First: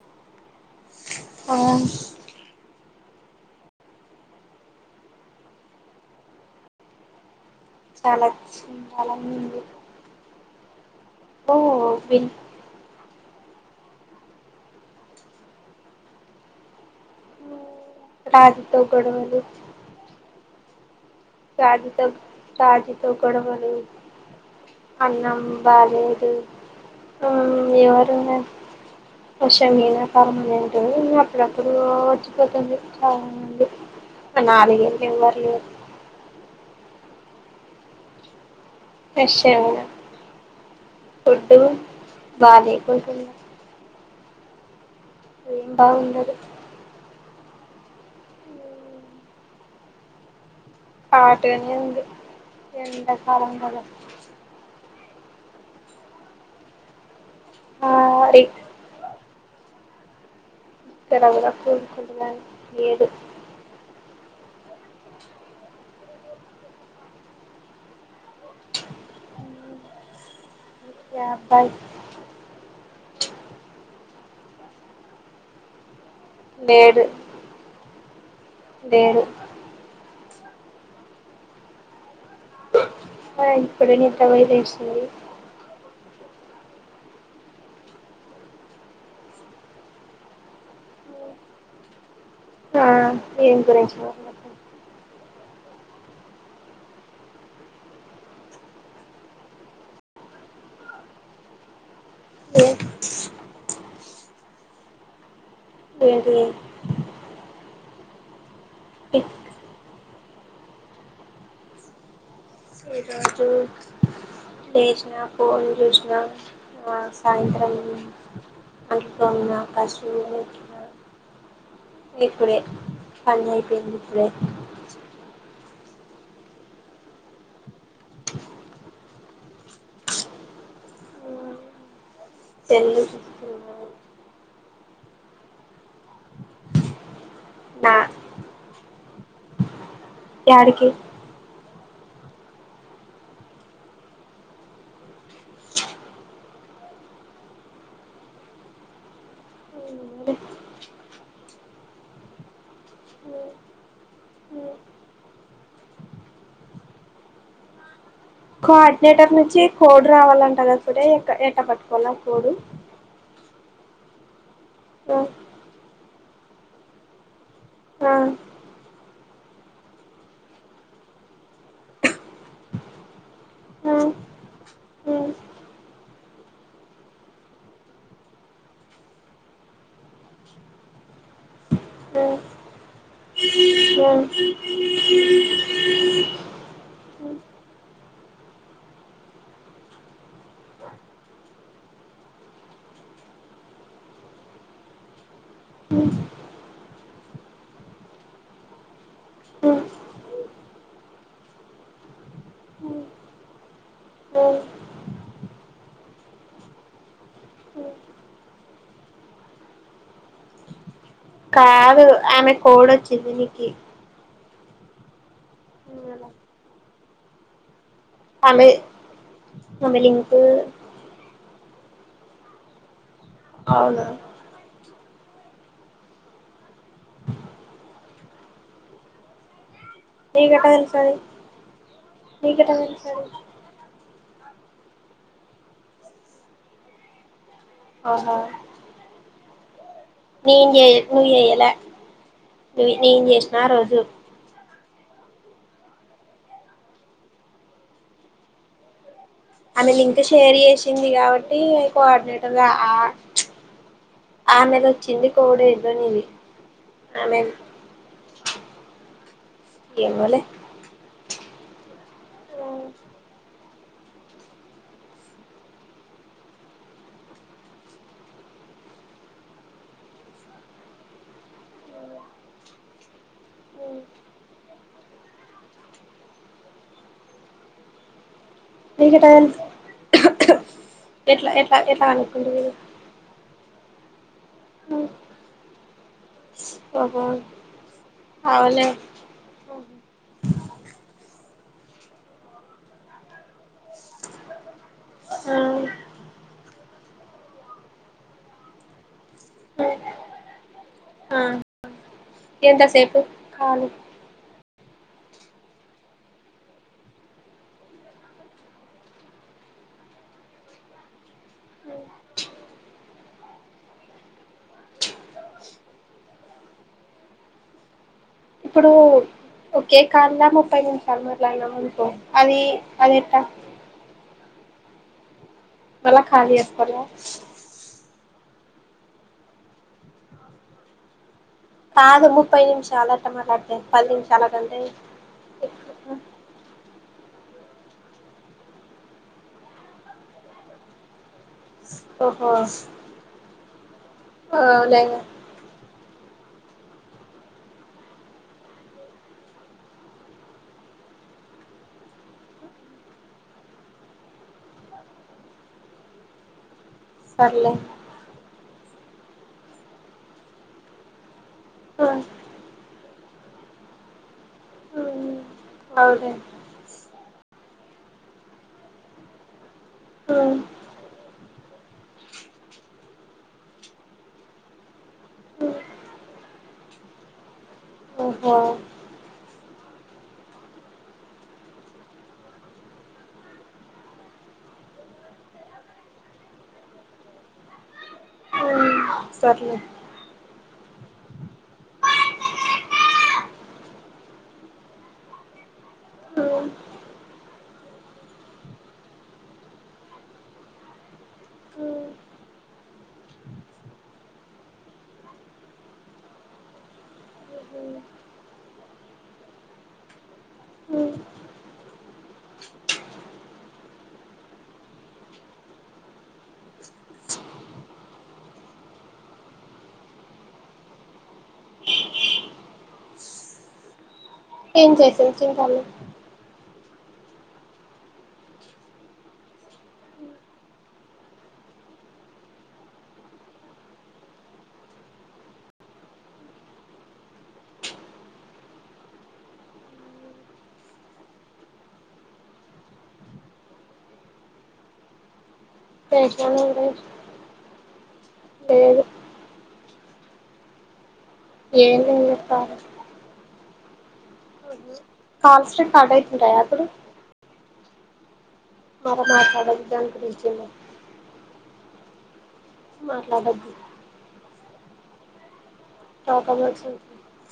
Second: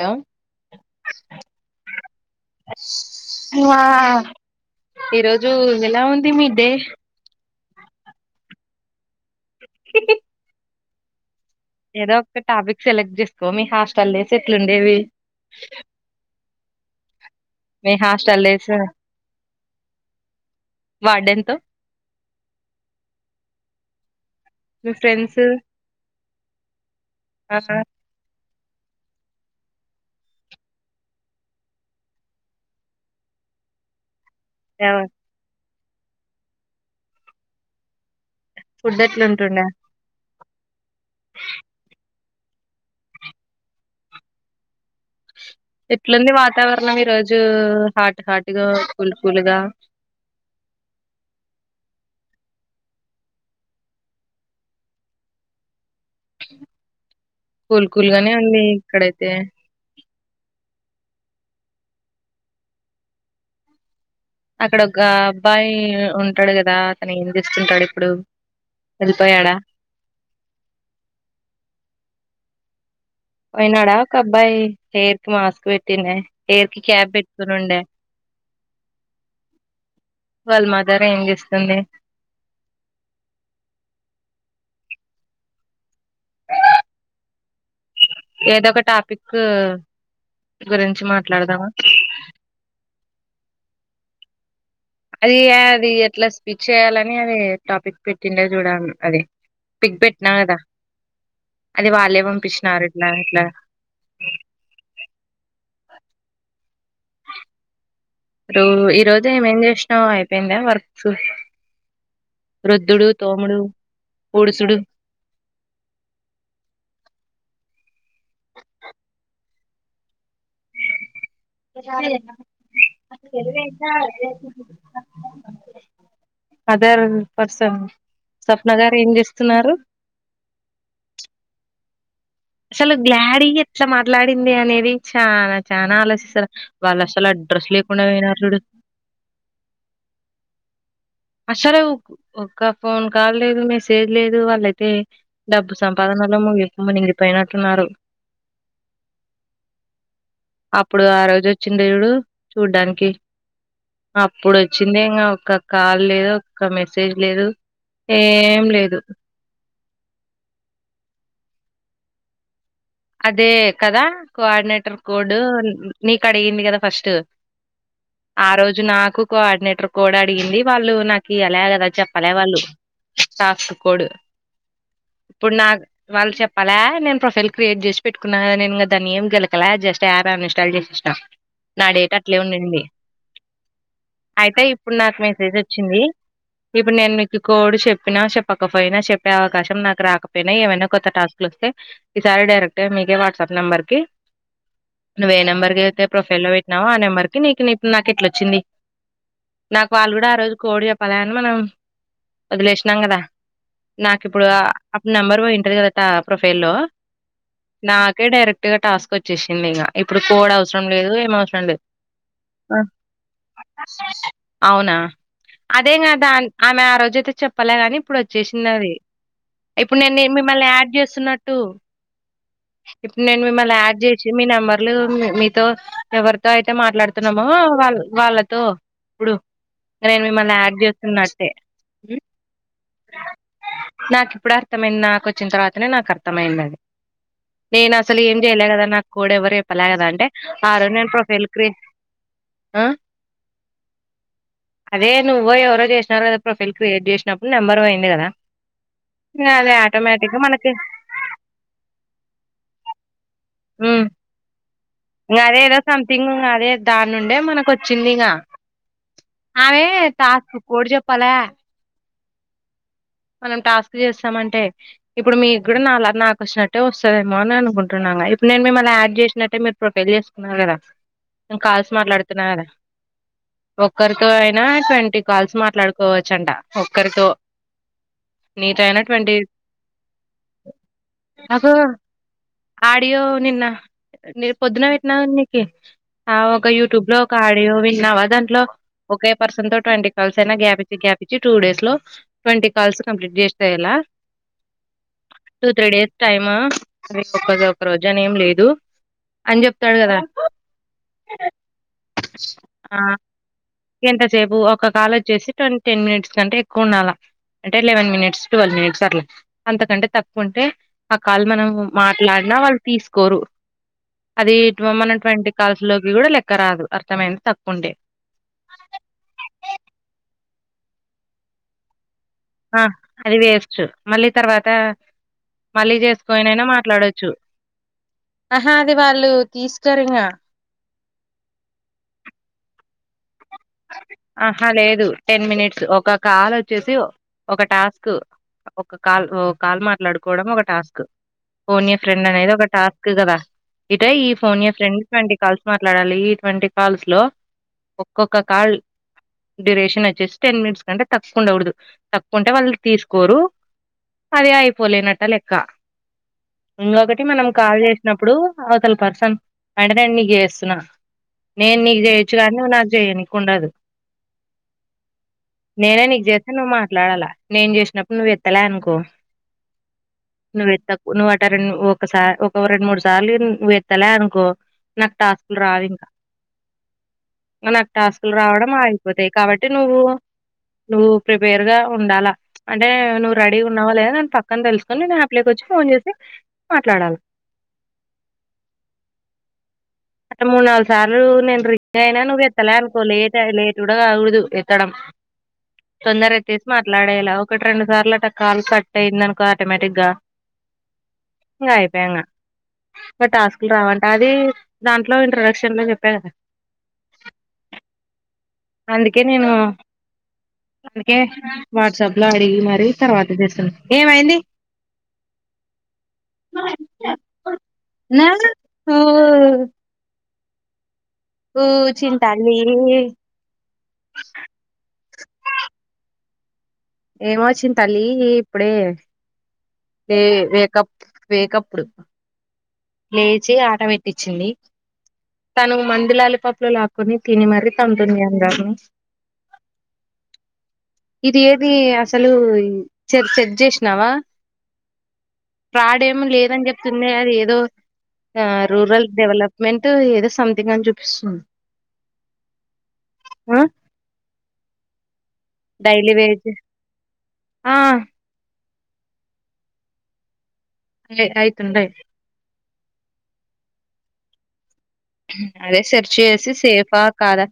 Hello ఆ ఆ ఈరోజు ఎలా ఉంది మీ డే చాలా అలానే ఉంది ఓ ఏదో విన్ ఒక టాపిక్ సెలెక్ట్ చేస్ చెప్పు మీ హాస్టల్ డేస్ ఎట్లు ఉండేవి రాజుతో గొడవలు వార్డెన్ తో రాజీతో రాజీతో గడవడులు మీ అన్నం ఫ్రెండ్స్ బాలేదు ఊ ఆ ఎవరున్నారు ఆ షమీనా పర్మనెంట్ అప్పుడప్పుడు వచ్చిపోతుంది చాలా మంది ఇ నాలుగేండ్లు ఎవరు లేరు ఫుడ్ ఎట్లా ఉంటుండా విషమైన ఫుడ్డు బాలెకుంటున్న ఎట్లుంది బాగుండదు వాతావరణం ఈ రోజు ఈ రోజు హాట్ హాట్గా కూల్ కూల్ గా హాట్ గానే ఉంది ఎండా కాలం లాగ కూల్ ఆ కూల్గానే రి ఉంది ఇక్కడైతే ఇక్కడ కూడా కూల్ కూల్గా లేదు అక్కడ ఒక అబ్బాయి ఉంటాడు కదా అతను ఏం చేస్తున్తాడు ఇప్పుడు వెళ్ళిపోయాడా ఏ అబ్బాయ్ పోయ్నాడా ఒక అబ్బాయి హెర్కి మాస్క్ పెట్టిన్ నే హెయిర్కి క్యాబ్ పెటుకునుండే దేరు వాళ్ళ మదర్ ఏం చేస్తుంది ఆ ఇప్పుడే నీ కళ్ళ జుస్తుంది ఏదొ ఒక టాపిక్ గురించి మాట్లాడదామా? ఆ దేన్ గురించి మాట్లాడం అది అది ఎట్లా స్పీచ్ చేయాలని అది టాపిక్ పెట్టిండే చూడ అది పిక్ పెట్టినా కదా అది వాళ్ళే పంపించినారు ఇట్లా ఇట్లా ఏంటి రో ఈ రోజే ఏమేం చేసినవ్ అయ్ రెండా వర్క్స్ వృద్ధుడు ఈరోజు తోముడు పూడుసుడు లేేచిన ఫోన్ చూసిన సాయంత్రం అంట్లు తోమినా కశువు ఎత్తినా [unintelligible] పని అయిపోయింది ఇప్పుడే అదర్ పర్సన్ స్వప్న గారు ఏం చేస్తున్నారు అసలు సెల్లు గ్లాడీ ఎట్లా చూస్తున్నాను మాట్లాడింది అని వి చానా చానా ఆలోచిస్తారు వాళ్ళు అసల అడ్రస్ నా లేకుండా అయినారు చూడు యాడికి సరే ఒక ఫోన్ కాల్ లేదు మెసేజ్ లేదు వాళ్ళయితే డబ్బు సంపాదనలో మునిగి మునిగి పోయినట్టున్నారు అప్పుడు ఆ రోజు వచ్చింది చూడు చూడ్డానికి అప్పుడు వచ్చిందే ఇంక ఒక్క కాల్ లేదు ఒక్క మెసేజ్ లేదు ఏం కా లేదు అట్నేటర్ నుంచి కోడు రావాలంట కదా సూరి ఇక ఎట్ట పట్టుకోవాలి కోడు అదే కదా కోఆర్డినేటర్ ఆ కోడ్ నీకు అడిగింది కదా ఫస్టు ఆ రోజు నాకు కోఆర్డినేటర్ కోడ్ అడిగింది వాళ్ళు నాకు అలా కదా చెప్పలే వాళ్ళు టాస్క్ ఆ కోడ్ ఆ ఇప్పుడు నాకు వాళ్ళు చెప్పాల నేను ప్రొఫైల్ క్రియేట్ చేసి పెట్టుకున్నా కదా నేను ఇగ దాన్ని ఏమి గెలకలే జస్ట్ యాప్ అ న్ఇన్స్టాల్ చేసేసిన నా డేటా అట్లే ఉండింది మ్మ్మ్మ్ చ్చింది ఇప్పుడు నేను మీకు కోడ్ చెప్పినా చెప్పకపోయినా చెప్పే అవకాశం నాకు రాకపోయినా ఏమైనా కొత్త టాస్క్లు వస్తే ఈసారి డైరెక్ట్గా మీకే వాట్సాప్ నెంబర్కి నువ్వు ఏ నెంబర్కి అయితే ప్రొఫైల్లో పెట్నావో ఆ నెంబర్కి నీకు నీ నాకు ఇట్లా వచ్చింది ఆ నాకు వాళ్ళు కూడా ఆ రోజు కోడ్ చెప్పాల అని మనం వదిలేసినాం కదా నాకు ఇప్పుడు అప్పుడు నెంబర్ పోయింటారు కదట ప్రొఫైల్లో నాకే డైరెక్ట్గా టాస్క్ వచ్చేసింది ఇంగ ఇప్పుడు కోడ్ అవసరం లేదు ఏం అవసరం లేదు. కాదు ఆమె ఆ! కోడు వచ్చింది మీకీ అవునా అదేం కదా ఆమె ఆ రోజయితే చెప్పలే గాని ఇప్పుడు ఆమె వచ్చేసినది ఇప్పుడు ఆమె నేను నీ లింకు మిమ్మల్ని యాడ్ చేస్తున్నట్టు ఇప్పున్ నేను మిమ్మల్న్ యాడ్ అవునా చేచ్చ్ మీ నెంమర్ లో మీ మీతో ఎవరితో అయితే మాట్లాడుతున్నామో వాళ్ వాళ్ళతో ప్పుడు నేన్ మిమ్మల్న్ నీకెట్ట యాడ్ తెలుసది చేస్తున్నట్టే, ఉ నీకెట్ట తెలుసది నాక్ ఇప్పుడ్ అర్థమైంది నాకొచ్చిన తర్వాతనే నాకు అర్థమయిందది. నేను అసలు ఏం చెయలే కదా నాకు కోడ ఎవరు పలా నేం చే నువ్ చెయలె ఆ! నువి నేం చేస్నా ఆ రోజు అదే నువ్వో ఎవరో చేస్నార్ కదా ప్రొఫైల్ క్రియేట్ చేసినప్పుడు నెంబర్ అయింది కదా ఇంగ అది ఆమె లింక్ షేర్ చేసింది కాబట్టి కోఆర్డినేటర్ ఆ హుం, ఆ నెల వచ్చింది ఇంగా అదే కోడ్ ఏదో ఏందో సంమ్ నీది తింగ్ ఇ అదే దాన్నుండే ఆమె మనకొచ్చిందిగ, ఆమె ఏమోలే తాస్ కోడు చెప్ప పలె నం టాస్క్ చేస్సంమంటే ఇప్పుడు మీ కూడా నాలగ్ నాక్ వస్సినట్టే వస్సదేమో అని అనుకుంటున్నా ఇప్పుడు నేను మిమ్మల్ని యాడ్ చేసినట్టే మీరు ప్రొఫైల్ చేసుకున్నార్ కదా, నేను కాల్స్ మాట్లాడుతున్నా కదా ఒక్కరితో అయినా ట్వంటీ కాల్స్ మాట్లాడుకోవచ్చంట ఒక్కరితో నీతో అయినా ట్వంటీ మీకెట్టనిపిస్ ఎట్లా నాకు ఎట్లా ఎట్లా అనుకుంటువి. నేరు పొద్దున పెట్నా నీకి ఆ ఒక యూట్యూబ్ లో ఓహో ఒక ఆడియో విన్నావా దాంట్లో అవునా ఒకే పర్సన్ తో ట్వంటీ కాల్స్ అయినా గ్యాపించి గ్యాపించి టూ డేస్ లో ట్వంటీ కాల్స్ కంప్లీట్ చేస్నా ఇయల ఆ టూ త్రీ డేస్ టైమా [unintelligible] ఒక ఒక రోజు అనేంలేదు. అని చెప్తాడు కదా, ఆ ఆ ఎంతసేపు కాలు ఎంతసేపు ఒక్క కాల్ వచ్చేసి ట్వన్ టెన్ మినిట్స్ కంటే ఎక్కువుండాలా అంటే లెవెన్ మినిట్స్ టువల్ మినిట్స్ అట్ల అంతకంటే తక్కువుంటే ఆ కాల్ మనం మాట్లాడినా వాళ్ళు తీసుకోరు, అది ట్వుమనం ట్వంటీ కాల్స్ లోకి కూడా లెక్క రాదు అర్థమైంద్ తక్కువుండే ఇప్పుడు ఒకే కాల్లా ముప్పై నిమిషాల్ మాట్లాన్నం అనుకో అది ఆ అది ఎట్టా వేస్ట్ మళ్ళీ తర్వాత మళ్ళీ మళ్ళా ఖాళీ చేసుకోనైనా చేసుకోవాలా మాట్లాడొచ్చు ఆహా అది వాళ్ళు తీసుకోరు ఇంగ కాదు ముప్పై నిమిషాల అట్లా మాట్లాడితే పది ఆహా కంటే లేదు టెన్ మినిట్స్ ఒక కాల్ వచ్చేసి ఒక టాస్క్ ఒక కాల్ ఒ కాల్ మాట్లాడుకోడం ఒక టాస్క్ పోనియా ఫ్రెండ్ ఓహో అనేది ఒక టాస్క్ కదా ఇట ఈ ఫోన్ ఎ ఫ్రెండ్ అవులే ట్వంటీ కాల్స్ మాట్లాడాలి. ట్వంటీ కాల్స్ లో ఒక్కొ ఒక్క కాల్ డ్యూరేషన్ వచ్చేసి టెన్ మినిట్స్ కంటే తక్కు ఉండవుడదు తక్కుంటే వాళ్ళు తీసుకోరు, అదే అయిపోలేనట్ట లెక్క ఇంగొకటి మనం సర్లే కాల్ జేసినప్పుడు అసల్ పర్సన్ అంటడని నీక్ జేస్తున్నా నేను నీకు జేయొచ్చు గానీ నువ్వుకు జేయని కుండదు నేనే నీకు అవులే జెతే నువ్ మాట్లాడాలా నేను జేసినప్పుడు నువ్ ఎత్తలే అనుకో నువ్వేత్తకు నువ్వు అట రెండు ఒకసారి ఒక రెండు మూడు సార్లు నువత్తలే అనుకో నాకు టాస్కులు రావు ఇంకా నకు టాస్కులు ఓహో రావడం ఆగిపోతాయి కాబట్టి నువ్వు నువ్వు ప్రిపేర్ గా ఉండాలా అంటే నువ్వు రెడీ ఉన్నావా లేదా అని పక్కన దెల్సుకొని నేను అప్ లోకి ఒచ్చి ఫోన్ జేసి మాట్లాడాల ఇగద్ అ మూడు నాలుగు సార్లు నేను రిగ అయినా నువ్వు ఎత్తలే అనుకో లేట్ లేట్ గూడ గాగూడదు ఎత్తడం తొందర ఎత్తేసి మాట్లాడేలా ఒకటి రెండు సార్లు అట కాల్ కట్ అయింది అనుకో ఆటోమేటిక్గా ఇంగ అయిపయన ఇంక టాస్క్లు రావంట అదీ దాంట్లో ఇంట్రడక్షన్ లో జెప్పా గదా అందికే నేను అందికే వాట్సాప్ ల అడిగి మరి తర్వాత జేస్తున్న ఓ చిం తల్లి ఏం చేసింది చిం తల్లి ఏం ఒచ్చింది తల్లి ఈ ఇప్పుడే వే వేకప్ వేకప్పుడు లేచి ఆట వెట్టిచింది తను మండులాలిపప్పులు లాక్కుని తిని కౌంటున్యాంగాను మరి ఇది ఏది అసలు చెట్ జేష్ణవా రాడేం చేసినాను లేదని ఈరోజు జెప్తుంది అది ఏదో ఆ లేదు రూరల్ డవలప్ మెంట్ ఏదో సంథింగ్ అని జూపిస్తుంది ఏం లేదు అక్క అ కాల్స్ స్టార్ట్ ఐతుంటయా అప్పుడు ఆ నువ్ మాట్లాడేది దాని గురించెలే లే అయితుండయి మాట్లడదు [unintelligible] అదే సెర్చ్ టాక్ చేసి అబౌట్ సేఫా సంథింగ్ కాదా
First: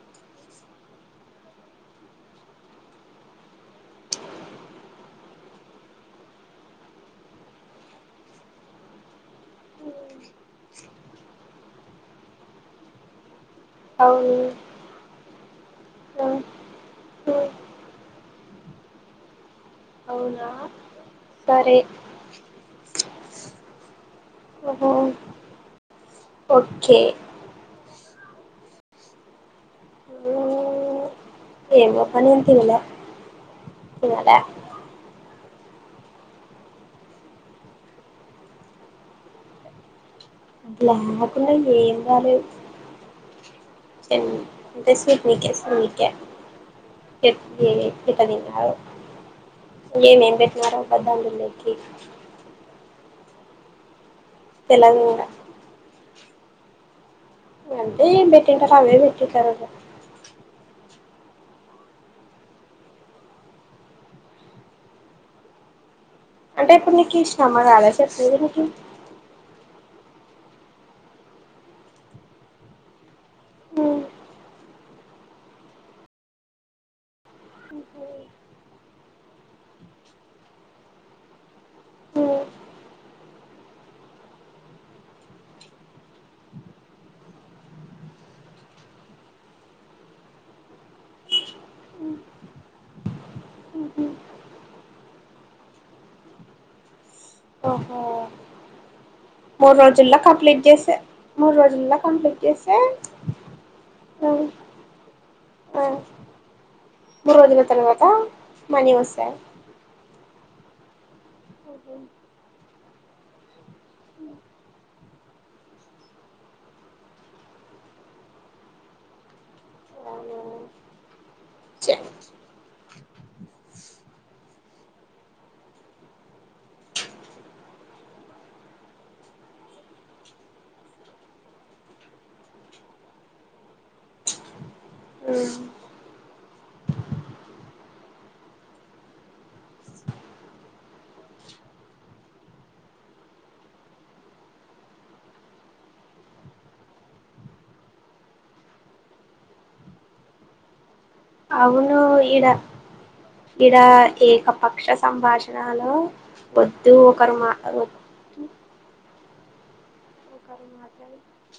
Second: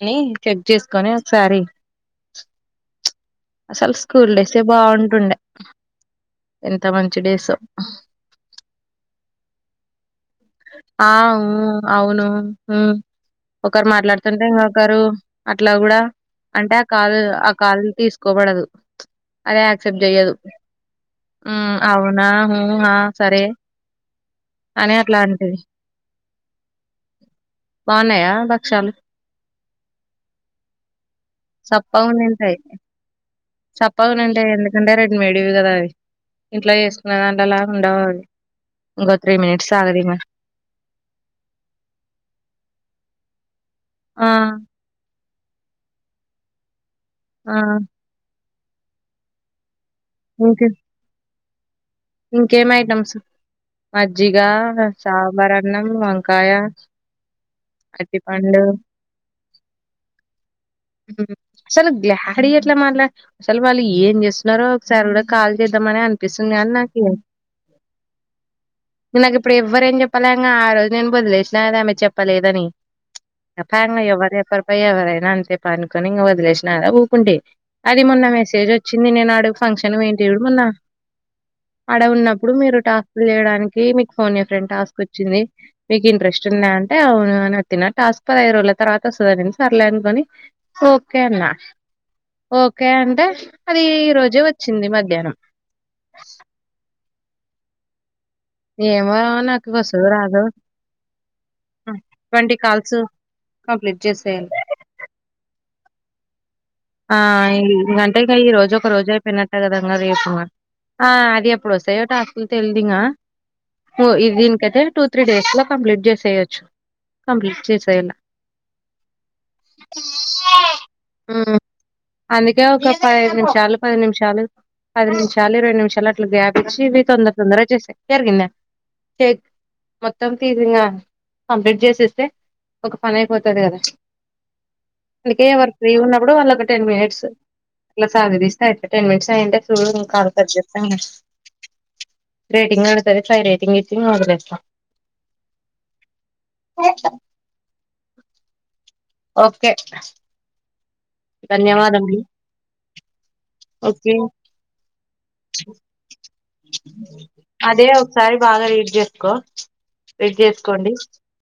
అని చెక్ జేసుకొని ఒకసారి అసలు స్కూల్ డేసే బాగుంటుండే ఎంత మంచి డేసో ఆ ఊ అవును ఉ ఒకరు అవును మాట్లాడుతుంటే ఇంగొకరు అట్లా గూడా అంటే ఆ కాలు ఆ కాలు తీసుకోబడదు ప్చ్ అదే సెప్ట్ జేయదు అవునా ఊమ్ సరే అవునా ఉ ఆ సరే ఓహో అని అట్లా అంటది ఓకే బావునయా భక్షాలు ఏమో అబ్బ నేన్ తిన్ల చెప్పగనే ఉంటయ్ ఎందుకంటే రెడీమేడ్ వి కదా అవి ఇంట్లా చేసుకున్న దాంట్లో అలా ఉండవు అవి ఇంకో త్రీ మినిట్స్ సాగదుమ అలాకుంట ఏం కాలేదు చె ఆ అంటే [unintelligible] చెప్ ఆ ఏ ఎక్కుతది ఇగ అవు ఏన్ ఏం ఇంక పెట్న్నారొ పద్దయందులే కె ఇంకేం ఐటమ్స్ మ జ్జిగా తెలంగాణ సాంబారన్నం వం కాయా అంటే ఏం పెట్టింటారు అవే పెట్టింటారు ఇగ అసలు గ్లాడీ ఎట్లా మాట్లా అసలు వాళ్ళు ఏం చేస్తున్నారో ఒకసారి కూడా కాల్ చేద్దామని అ అనిపిస్తుంది కని నాక్ కి ఇష్ట మా కదా చెప్పి ఎవరికి చెప్పలేంక ఆ రోజు నేను వదిలేసినా కదా ఆమె చెప్పలేదని చెప్పలేంగా ఎవరు ఎవరిపై ఎవరైనా అని చెప్ప అనుకొని ఇంక వదిలేసిన కదా ఊకుండి అది మొన్న మెసేజ్ వచ్చింది నేను అడుగు ఫంక్షన్ పోయింటి చూడు మొన్న ఆడ ఉన్నప్పుడు మీరు టాస్క్లు చేయడానికి మీకు ఫోన్ చే ఫ్రెండ్ టాస్క్ వచ్చింది మీకు ఇంట్రెస్ట్ ఉందా అంటే అవును అని తిన టాస్క్ పదహైదు రోజుల తర్వాత వస్తది అనింది సర్లేనుకొని ఓకే అన్నా ఓకే అంటే అది ఈ రోజే వచ్చింది మధ్యాహ్నం ఓహో ఏమొ మూడు రోజుల్లో కంప్లీట్ చేసే మూడు రోజుల్లో హ్మ్. కంప్లీట్ ట్వంటీ చేసే కాల్స్ కంప్లీట్ ఆ చేసేయాలి ఆ మూడు రోజుల ఇ తర్వాత గంటేకా ఈ రోజు ఒక మనీ రోజయి వస్తాయి పోయిన్నట్ట కద రేపు ఆ అదే ఎప్పుడస్థాయో టాస్క్లు తెల్ ఇంగా ఓ ఇదిన్ కైతే టు త్రీ డేస్ లో కంప్లీట్ చేసేయొచ్చు కంప్లీట్ చేసేలా ఉం అందుకే ఒక పదిహేదు నిమిషాలు పది నిమిషాలు పది నిమిషాలు ఇరవై నిమిషాలు అట్లా గ్యాప్ ఇచ్చి ఇవి తొందర తొందర చేసాయి జరిగిందా మొత్తం తీవ్రంగా కంప్లీట్ చేసేస్తే ఒక పని అయిపోతది కదా అందుకే ఎవరు ఫ్రీ ఉన్నప్పుడు వాళ్ళ ఒక టెన్ మినిట్స్ అట్లా సాగదిస్తే అయిపయె టెన్ మినిట్స్ అయింటే చూడు కాల్ చేస్తా రేటింగ్ పడుతది ఫై రేటింగ్ ఇచ్చి వదిలేస్తా ఓకే అవును ధన్యవాదములు ఇడ ఇడ ఓకే ఏక పక్ష సంభాషణలో వద్దు ఒకరు మాట వ కో వెట్ చేసుకోండి